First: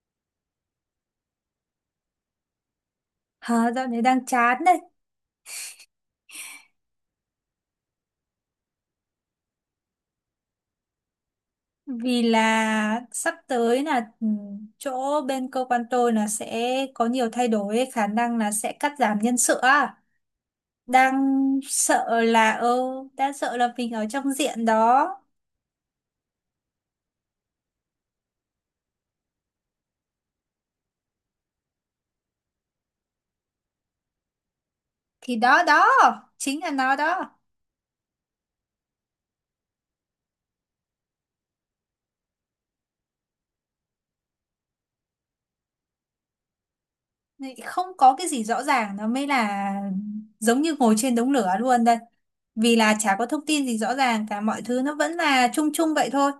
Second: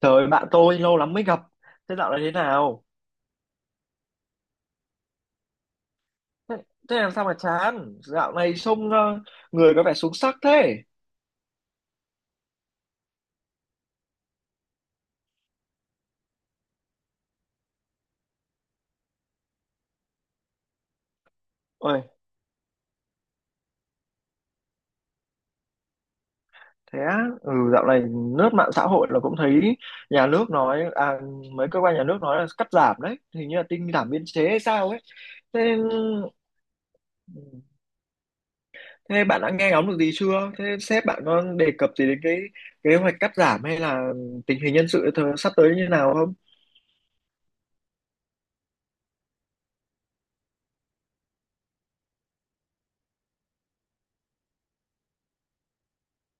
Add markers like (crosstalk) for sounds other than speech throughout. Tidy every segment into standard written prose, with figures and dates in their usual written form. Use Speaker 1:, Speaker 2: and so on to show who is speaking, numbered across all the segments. Speaker 1: Trời bạn tôi lâu lắm mới gặp. Thế dạo này thế nào?
Speaker 2: Hả, dạo này đang chán đấy
Speaker 1: Thế, thế làm sao mà chán? Dạo này trông người có vẻ xuống sắc thế.
Speaker 2: vì là sắp tới là chỗ bên cơ quan tôi là sẽ có nhiều thay đổi ấy, khả năng là sẽ cắt giảm nhân sự á. đang
Speaker 1: Ôi,
Speaker 2: sợ là ừ, Đang sợ là mình ở trong diện đó.
Speaker 1: thế á? Ừ, dạo này lướt mạng xã hội là cũng thấy nhà nước nói, à, mấy cơ quan nhà nước nói là cắt giảm đấy. Hình như là tinh giảm biên chế hay sao ấy.
Speaker 2: Thì đó
Speaker 1: Thế,
Speaker 2: đó chính là nó đó.
Speaker 1: thế bạn đã nghe ngóng được gì chưa? Thế sếp bạn có đề cập gì đến cái kế hoạch cắt giảm hay là tình hình nhân sự sắp tới như nào không?
Speaker 2: Này, không có cái gì rõ ràng nó mới là giống như ngồi trên đống lửa luôn đây, vì là chả có thông tin gì rõ ràng cả, mọi thứ nó vẫn là chung chung vậy thôi.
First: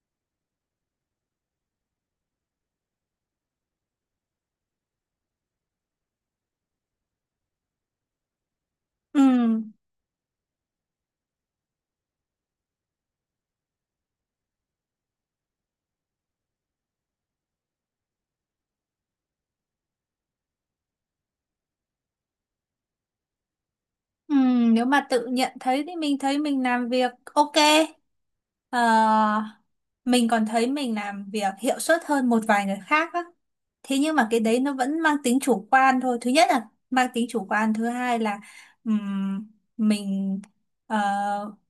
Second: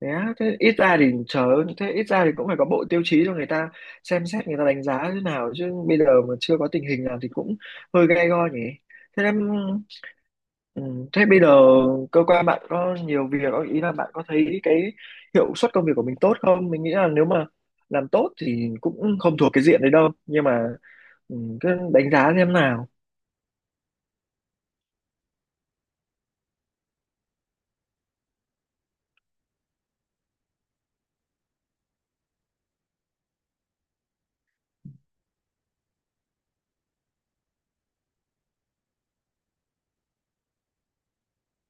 Speaker 1: Thế á, thế ít ra thì cũng phải có bộ tiêu chí cho người ta xem xét, người ta đánh giá thế nào chứ bây giờ mà chưa có tình hình nào thì cũng hơi gay go nhỉ.
Speaker 2: Ừ.
Speaker 1: Thế em, ừ, thế bây giờ cơ quan bạn có nhiều việc không? Ý là bạn có thấy cái hiệu suất công việc của mình tốt không, mình nghĩ là nếu mà làm tốt thì cũng không thuộc cái diện đấy đâu, nhưng mà cứ đánh giá xem nào.
Speaker 2: Ừ, nếu mà tự nhận thấy thì mình thấy mình làm việc ok. Ờ, mình còn thấy mình làm việc hiệu suất hơn một vài người khác á. Thế nhưng mà cái đấy nó vẫn mang tính chủ quan thôi. Thứ nhất là mang tính chủ quan, thứ hai là ừm, mình ờ,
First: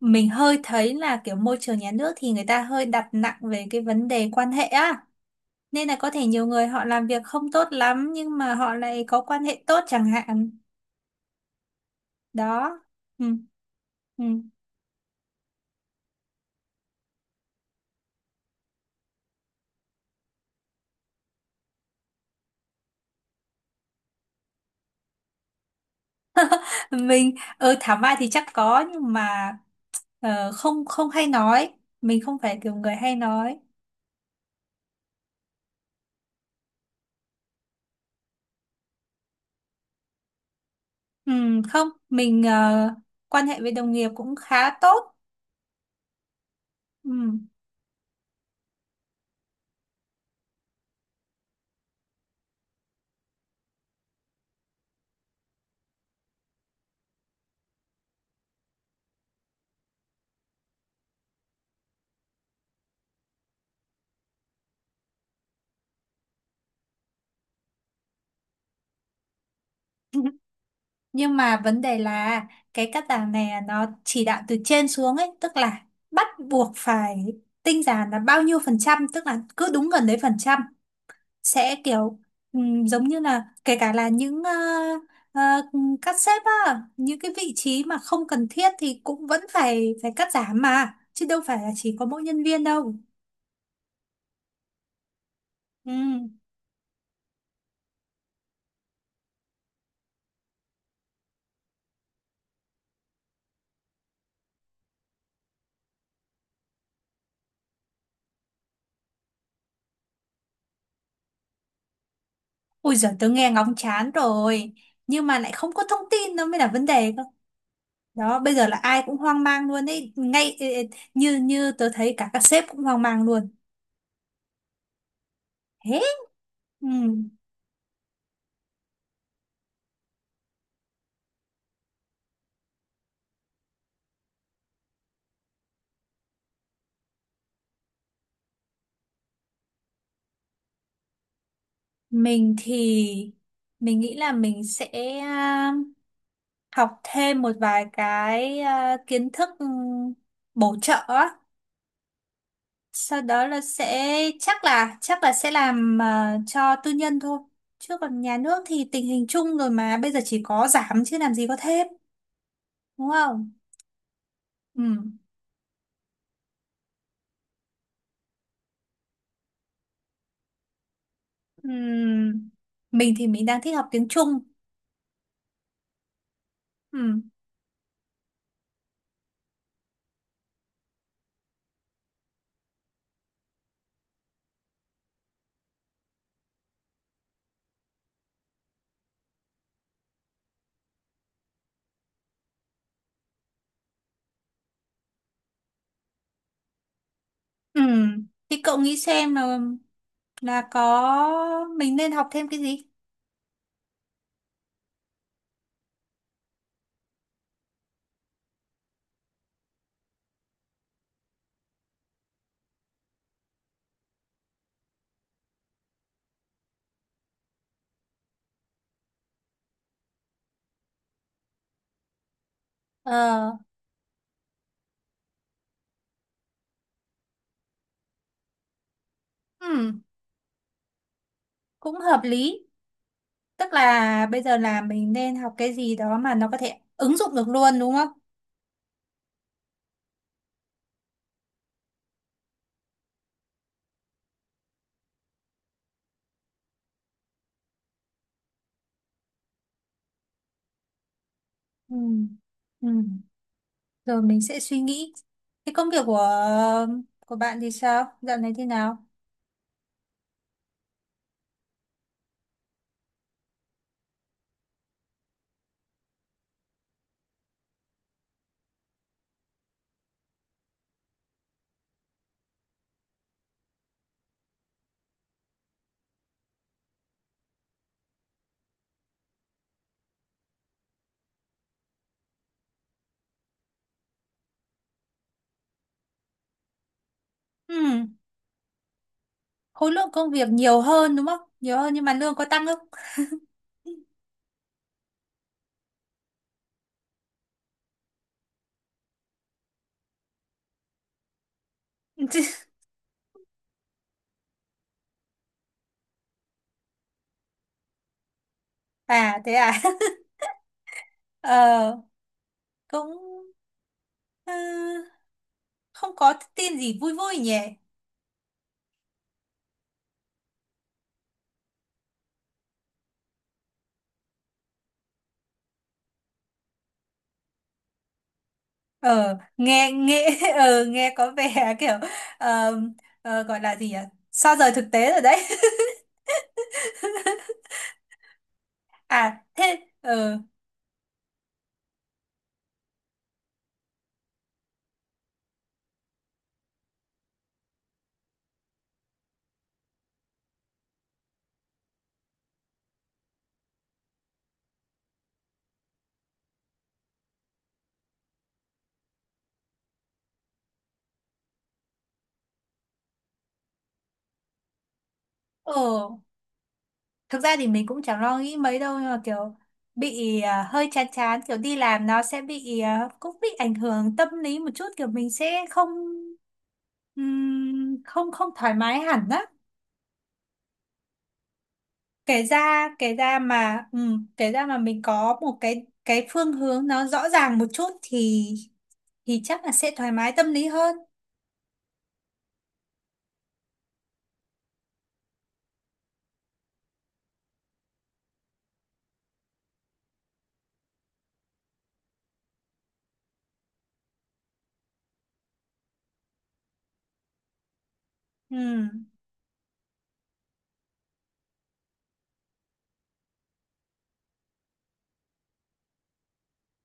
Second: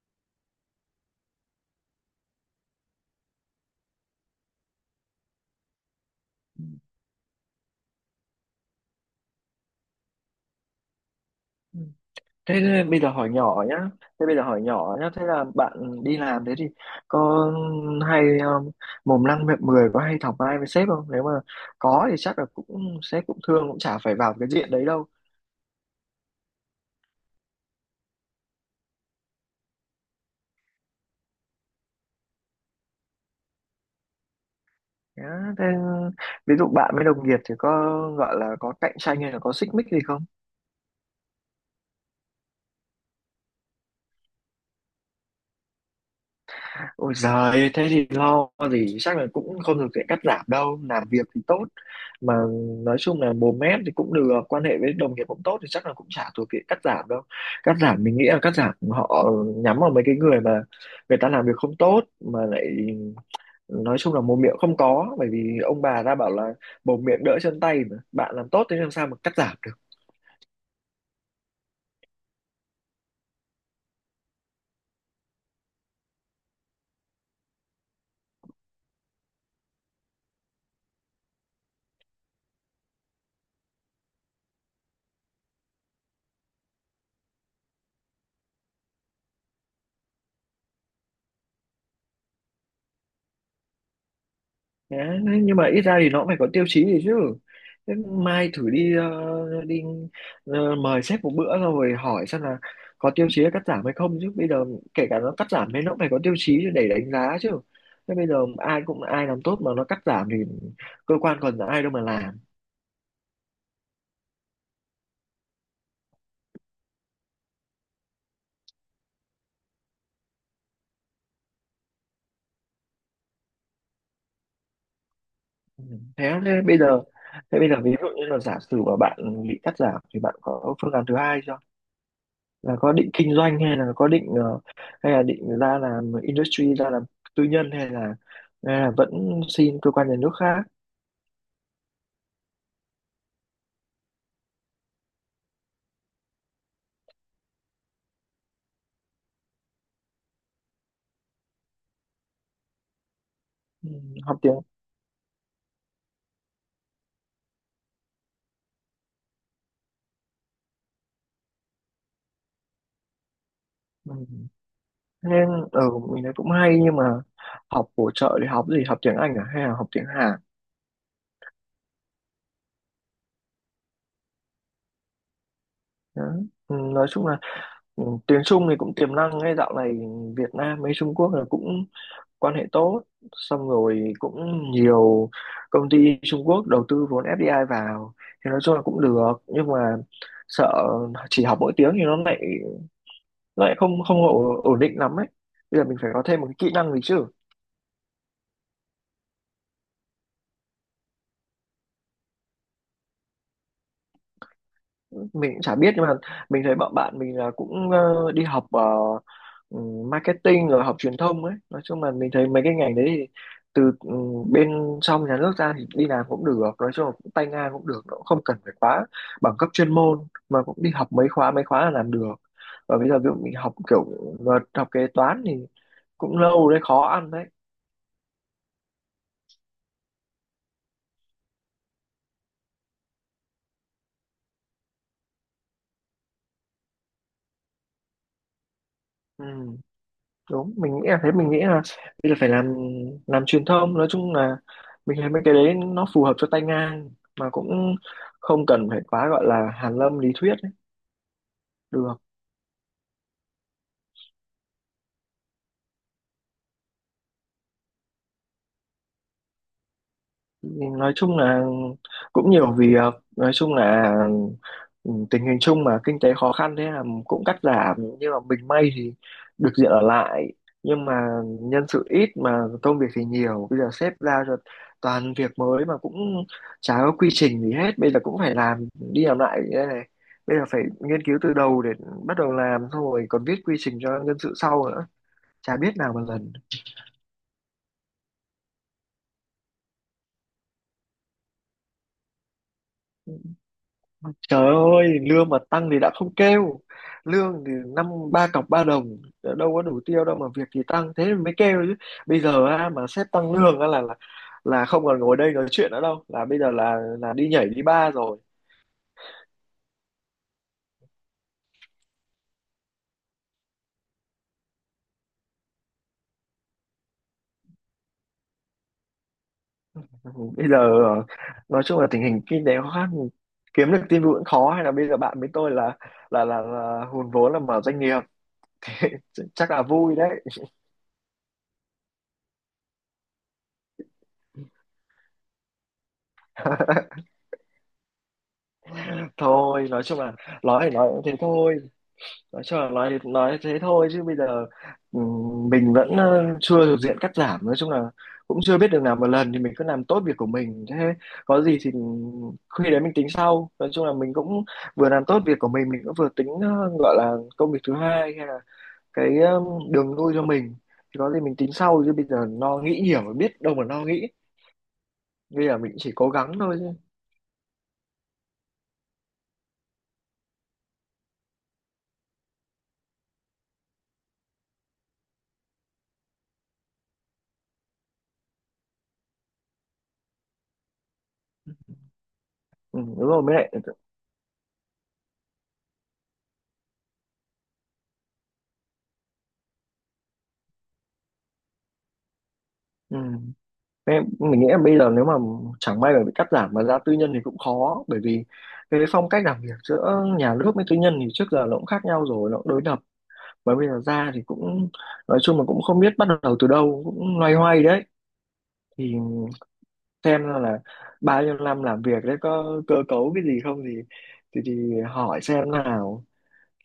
Speaker 2: mình hơi thấy là kiểu môi trường nhà nước thì người ta hơi đặt nặng về cái vấn đề quan hệ á. Nên là có thể nhiều người họ làm việc không tốt lắm nhưng mà họ lại có quan hệ tốt chẳng hạn.
Speaker 1: Ừ. Thế,
Speaker 2: Đó.
Speaker 1: thế bây giờ
Speaker 2: Ừ.
Speaker 1: hỏi nhỏ nhá.
Speaker 2: Ừ.
Speaker 1: Thế bây giờ hỏi nhỏ nhá. Thế là bạn đi làm thế thì có hay mồm năm miệng mười, có hay thọc ai với sếp không? Nếu mà có thì chắc là cũng sếp cũng thương, cũng chả phải vào cái diện đấy đâu.
Speaker 2: Mình thảo mai thì chắc có, nhưng mà không, không hay nói, mình không phải kiểu người hay nói.
Speaker 1: Nhá. Thế, ví dụ bạn với đồng nghiệp thì có gọi là có cạnh tranh hay là có xích mích gì không?
Speaker 2: Ừ, không, mình quan hệ với đồng nghiệp cũng khá tốt.
Speaker 1: Ôi
Speaker 2: Ừ.
Speaker 1: giời, thế thì lo gì, chắc là cũng không được sẽ cắt giảm đâu, làm việc thì tốt, mà nói chung là mồm mép thì cũng được, quan hệ với đồng nghiệp cũng tốt thì chắc là cũng chả thuộc diện cắt giảm đâu. Cắt giảm mình nghĩ là cắt giảm họ nhắm vào mấy cái người mà người ta làm việc không tốt, mà lại nói chung là mồm miệng không có, bởi vì ông bà ta bảo là mồm miệng đỡ chân tay mà, bạn làm tốt thế làm sao mà cắt giảm.
Speaker 2: (laughs) Nhưng mà vấn đề là cái cắt giảm này nó chỉ đạo từ trên xuống ấy, tức là bắt buộc phải tinh giản là bao nhiêu phần trăm, tức là cứ đúng gần đấy phần trăm sẽ kiểu giống như là kể cả là những ờ, cắt xếp á, những cái vị trí mà không cần thiết thì cũng vẫn phải phải cắt giảm mà, chứ đâu phải là chỉ có mỗi nhân viên đâu.
Speaker 1: Đấy, nhưng mà ít
Speaker 2: Ừ.
Speaker 1: ra thì nó cũng phải có tiêu chí gì chứ. Thế mai thử đi mời sếp một bữa xong rồi hỏi xem là có tiêu chí cắt giảm hay không chứ. Bây giờ kể cả nó cắt giảm thì nó cũng phải có tiêu chí để đánh giá chứ. Thế bây giờ ai làm tốt mà nó cắt giảm thì cơ quan còn ai đâu mà làm.
Speaker 2: Ui giời, tớ nghe ngóng chán rồi nhưng mà lại không có thông tin, nó mới là vấn đề cơ. Đó, bây giờ là ai cũng hoang mang luôn ấy, ngay ê, ê, như như tớ thấy cả các sếp cũng hoang mang luôn.
Speaker 1: Ừ.
Speaker 2: Thế.
Speaker 1: Thế, thế bây
Speaker 2: Ừ.
Speaker 1: giờ thế bây giờ ví dụ như là giả sử mà bạn bị cắt giảm thì bạn có phương án thứ hai chưa? Là có định kinh doanh hay là có định hay là định ra làm tư nhân hay là vẫn xin cơ quan nhà nước khác.
Speaker 2: Mình thì mình nghĩ là mình sẽ học thêm một vài cái kiến thức bổ trợ á. Sau đó là
Speaker 1: Ừ,
Speaker 2: sẽ
Speaker 1: học tiếng.
Speaker 2: chắc là sẽ làm cho tư nhân thôi, chứ còn nhà nước thì tình hình chung rồi mà, bây giờ chỉ có giảm chứ làm gì có thêm, đúng không?
Speaker 1: Ừ.
Speaker 2: Ừ.
Speaker 1: Thế nên ở mình thấy cũng hay nhưng mà học bổ trợ thì học gì, học tiếng Anh à hay là học tiếng Hàn.
Speaker 2: Ừ. Mình thì mình đang thích học tiếng Trung.
Speaker 1: Đó. Ừ, nói
Speaker 2: Ừ.
Speaker 1: chung là tiếng Trung thì cũng tiềm năng, ngay dạo này Việt Nam với Trung Quốc là cũng quan hệ tốt, xong rồi cũng nhiều công ty Trung Quốc đầu tư vốn FDI vào thì nói chung là cũng được, nhưng mà sợ chỉ học mỗi tiếng thì nó lại không không ổ- ổn định lắm ấy, bây giờ mình phải có thêm một cái kỹ năng gì chứ.
Speaker 2: Ừ. Thì cậu nghĩ xem là có mình nên học thêm cái gì.
Speaker 1: Mình cũng chả biết nhưng mà mình thấy bọn bạn mình là cũng đi học ừ, marketing rồi học truyền thông ấy, nói chung là mình thấy mấy cái ngành đấy thì từ bên trong nhà nước ra thì đi làm cũng được, nói chung là cũng tay ngang cũng được, nó cũng không cần phải quá bằng cấp chuyên môn, mà cũng đi học mấy khóa, mấy khóa là làm được. Và bây giờ ví dụ
Speaker 2: Ờ.
Speaker 1: mình học kiểu luật, học kế toán thì cũng lâu đấy, khó ăn đấy.
Speaker 2: Ừ. Cũng hợp lý. Tức là bây giờ là mình nên học cái gì đó mà nó có thể ứng dụng được luôn đúng không?
Speaker 1: Ừ, đúng, mình nghĩ là bây giờ phải làm truyền thông, nói chung là mình thấy mấy cái đấy nó phù hợp cho tay ngang mà cũng không cần phải quá gọi là hàn lâm lý thuyết ấy.
Speaker 2: Ừ.
Speaker 1: Được.
Speaker 2: Ừ. Rồi mình sẽ suy nghĩ. Cái công việc của bạn thì sao? Dạo này thế nào?
Speaker 1: Nói chung là cũng nhiều việc, nói chung là tình hình chung mà kinh tế khó khăn thế là cũng cắt giảm, nhưng mà mình may thì được diện ở lại, nhưng mà nhân sự ít mà công việc thì nhiều, bây giờ sếp giao cho toàn việc mới mà cũng chả có quy trình gì hết, bây giờ cũng phải làm đi làm lại như thế này, bây giờ phải nghiên cứu từ đầu để bắt đầu làm xong rồi còn viết quy trình cho nhân sự sau nữa, chả biết nào mà lần.
Speaker 2: Ừ. Khối lượng công việc nhiều hơn đúng không? Nhiều hơn nhưng mà lương có tăng không?
Speaker 1: Trời ơi, lương mà tăng thì đã không kêu. Lương thì năm ba cọc ba đồng, đâu có đủ tiêu đâu mà việc thì tăng thế mới kêu chứ. Bây giờ
Speaker 2: (laughs)
Speaker 1: á, mà sếp tăng lương á là không còn ngồi đây nói chuyện nữa đâu, là bây giờ là đi nhảy đi bar rồi.
Speaker 2: À thế à? (laughs) Ờ, cũng ờ, không có tin gì vui vui nhỉ?
Speaker 1: (laughs) Bây giờ ờ, nói chung là tình hình kinh tế khó khăn, kiếm được tin vui cũng khó, hay là bây giờ bạn với tôi là là hùn vốn là mở doanh nghiệp. (laughs)
Speaker 2: Ờ,
Speaker 1: Chắc là
Speaker 2: nghe
Speaker 1: vui
Speaker 2: nghe
Speaker 1: đấy.
Speaker 2: (laughs) nghe có vẻ kiểu ờ, gọi là gì nhỉ? Sao rời thực tế rồi đấy. (laughs)
Speaker 1: (laughs)
Speaker 2: À thế.
Speaker 1: Thôi, nói chung là
Speaker 2: Ờ
Speaker 1: nói thì nói cũng thế thôi, nói cho nói thế thôi chứ bây giờ mình vẫn chưa thuộc diện cắt giảm, nói chung là cũng chưa biết được, làm một lần thì mình cứ làm tốt việc của mình, thế có gì thì khi đấy mình tính sau, nói chung là mình cũng vừa làm tốt việc của mình cũng vừa tính gọi là công việc thứ hai, hay là cái đường lui cho mình, thì có gì mình tính sau chứ bây giờ lo nghĩ nhiều mà biết đâu mà lo nghĩ, bây giờ mình
Speaker 2: ờ
Speaker 1: chỉ cố gắng thôi chứ.
Speaker 2: Thực ra thì mình cũng chẳng lo nghĩ mấy đâu, nhưng mà kiểu bị hơi chán chán kiểu đi làm, nó sẽ bị cũng bị ảnh hưởng tâm lý một chút, kiểu mình sẽ không không không thoải mái hẳn á. kể ra
Speaker 1: Ừ,
Speaker 2: kể
Speaker 1: đúng
Speaker 2: ra
Speaker 1: rồi, mới lại.
Speaker 2: mà ừm, kể ra mà mình có một cái phương hướng nó rõ ràng một chút thì chắc là sẽ thoải mái tâm lý hơn.
Speaker 1: Ừ. Em, mình nghĩ là bây giờ nếu mà chẳng may mà bị cắt giảm mà ra tư nhân thì cũng khó, bởi vì cái phong cách làm việc giữa nhà nước với tư nhân thì trước giờ nó cũng khác nhau rồi, nó cũng đối lập, mà bây giờ ra thì cũng nói chung là cũng không biết bắt đầu từ đâu, cũng loay hoay đấy.
Speaker 2: Ừm.
Speaker 1: Thì xem ra là bao nhiêu năm làm việc đấy có cơ cấu cái gì không thì thì hỏi xem nào,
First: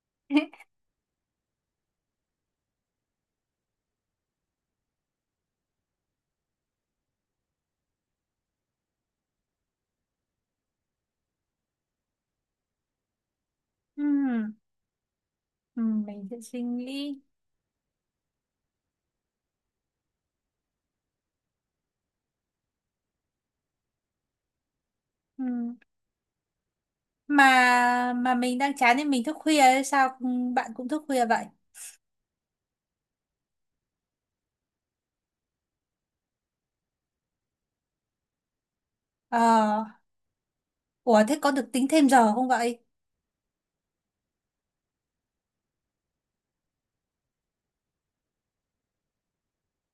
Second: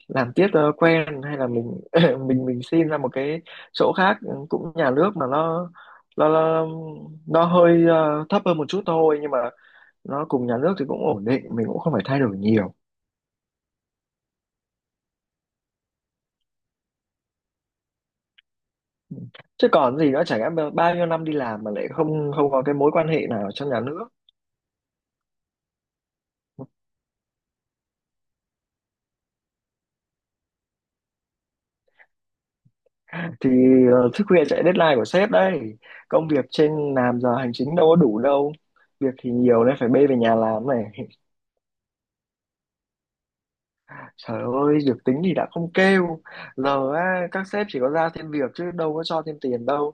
Speaker 1: làm tiếp cho nó
Speaker 2: (laughs)
Speaker 1: quen hay là mình (laughs) mình xin ra một cái chỗ khác, cũng nhà nước mà nó nó, nó hơi thấp hơn một chút thôi, nhưng mà nó cùng nhà nước thì cũng ổn định, mình cũng không phải thay đổi nhiều.
Speaker 2: Ừm, mình sẽ suy nghĩ.
Speaker 1: Ừ. Chứ còn gì nữa, chả lẽ mà bao nhiêu năm đi làm mà lại không không có cái mối quan hệ nào trong nhà nước.
Speaker 2: Mà mình đang chán nên mình thức khuya ấy, sao bạn cũng thức khuya vậy?
Speaker 1: Thì thức khuya chạy deadline của sếp đấy, công việc trên làm giờ hành chính đâu có đủ đâu, việc thì nhiều nên
Speaker 2: Ờ.
Speaker 1: phải bê về nhà làm này.
Speaker 2: Ủa thế có được tính thêm giờ không vậy?
Speaker 1: Trời ơi, được tính thì đã không kêu. Giờ á, các sếp chỉ có giao thêm việc chứ đâu có cho thêm tiền đâu.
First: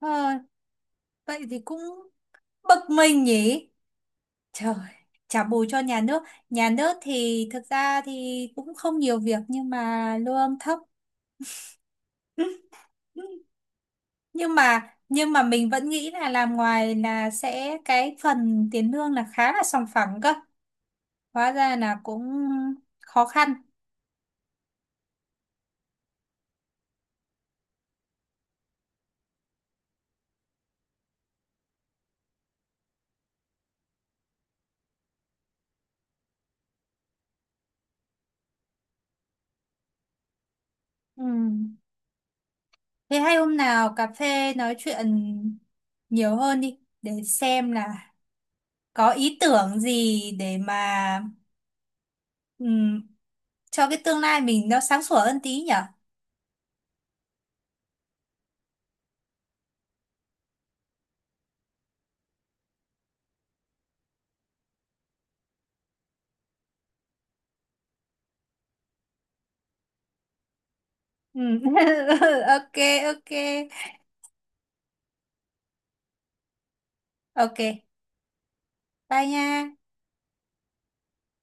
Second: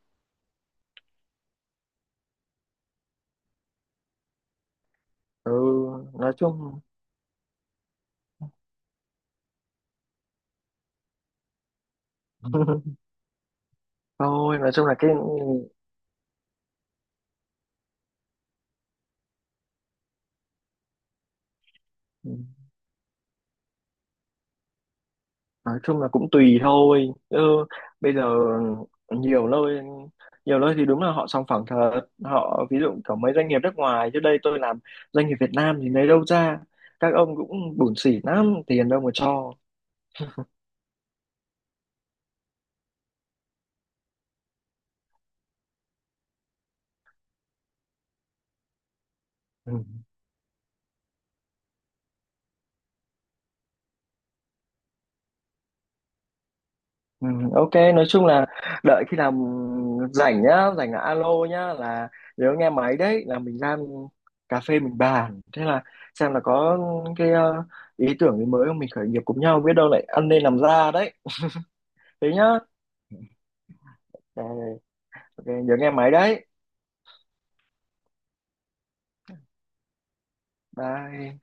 Speaker 2: ờ, Vậy thì cũng bực mình nhỉ. Trời. Trả
Speaker 1: Ừ,
Speaker 2: bù cho nhà nước.
Speaker 1: nói
Speaker 2: Nhà
Speaker 1: chung.
Speaker 2: nước thì thực ra thì cũng không nhiều việc nhưng mà lương thấp. (laughs)
Speaker 1: (laughs)
Speaker 2: Nhưng
Speaker 1: Thôi, nói chung
Speaker 2: mà
Speaker 1: là cái
Speaker 2: mình vẫn nghĩ là làm ngoài là sẽ cái phần tiền lương là khá là sòng phẳng cơ, hóa ra là cũng khó khăn.
Speaker 1: nói chung là cũng tùy thôi. Ừ, bây giờ nhiều nơi nhiều nơi thì đúng là họ sòng phẳng thật. Họ ví dụ có mấy doanh nghiệp nước ngoài chứ đây tôi làm doanh nghiệp Việt Nam thì lấy đâu ra. Các ông cũng bủn xỉn lắm, tiền đâu mà cho.
Speaker 2: Ừ. Thế hay hôm nào cà phê nói chuyện nhiều hơn đi để xem là có ý
Speaker 1: Ừ.
Speaker 2: tưởng gì để mà ừm, cho cái tương lai mình nó sáng sủa hơn tí nhở?
Speaker 1: Ừ, ok nói chung là đợi khi nào rảnh nhá, rảnh là alo nhá, là nếu nghe máy đấy là mình ra cà phê mình bàn, thế là xem là có cái ý tưởng gì mới không, mình khởi nghiệp cùng nhau biết đâu lại ăn nên làm ra đấy.
Speaker 2: Ừm.
Speaker 1: Thế
Speaker 2: (laughs)
Speaker 1: nhá.
Speaker 2: Ok. Ok.
Speaker 1: Ờ, ok, nhớ nghe máy đấy.
Speaker 2: Ok. Bye nha.
Speaker 1: Bye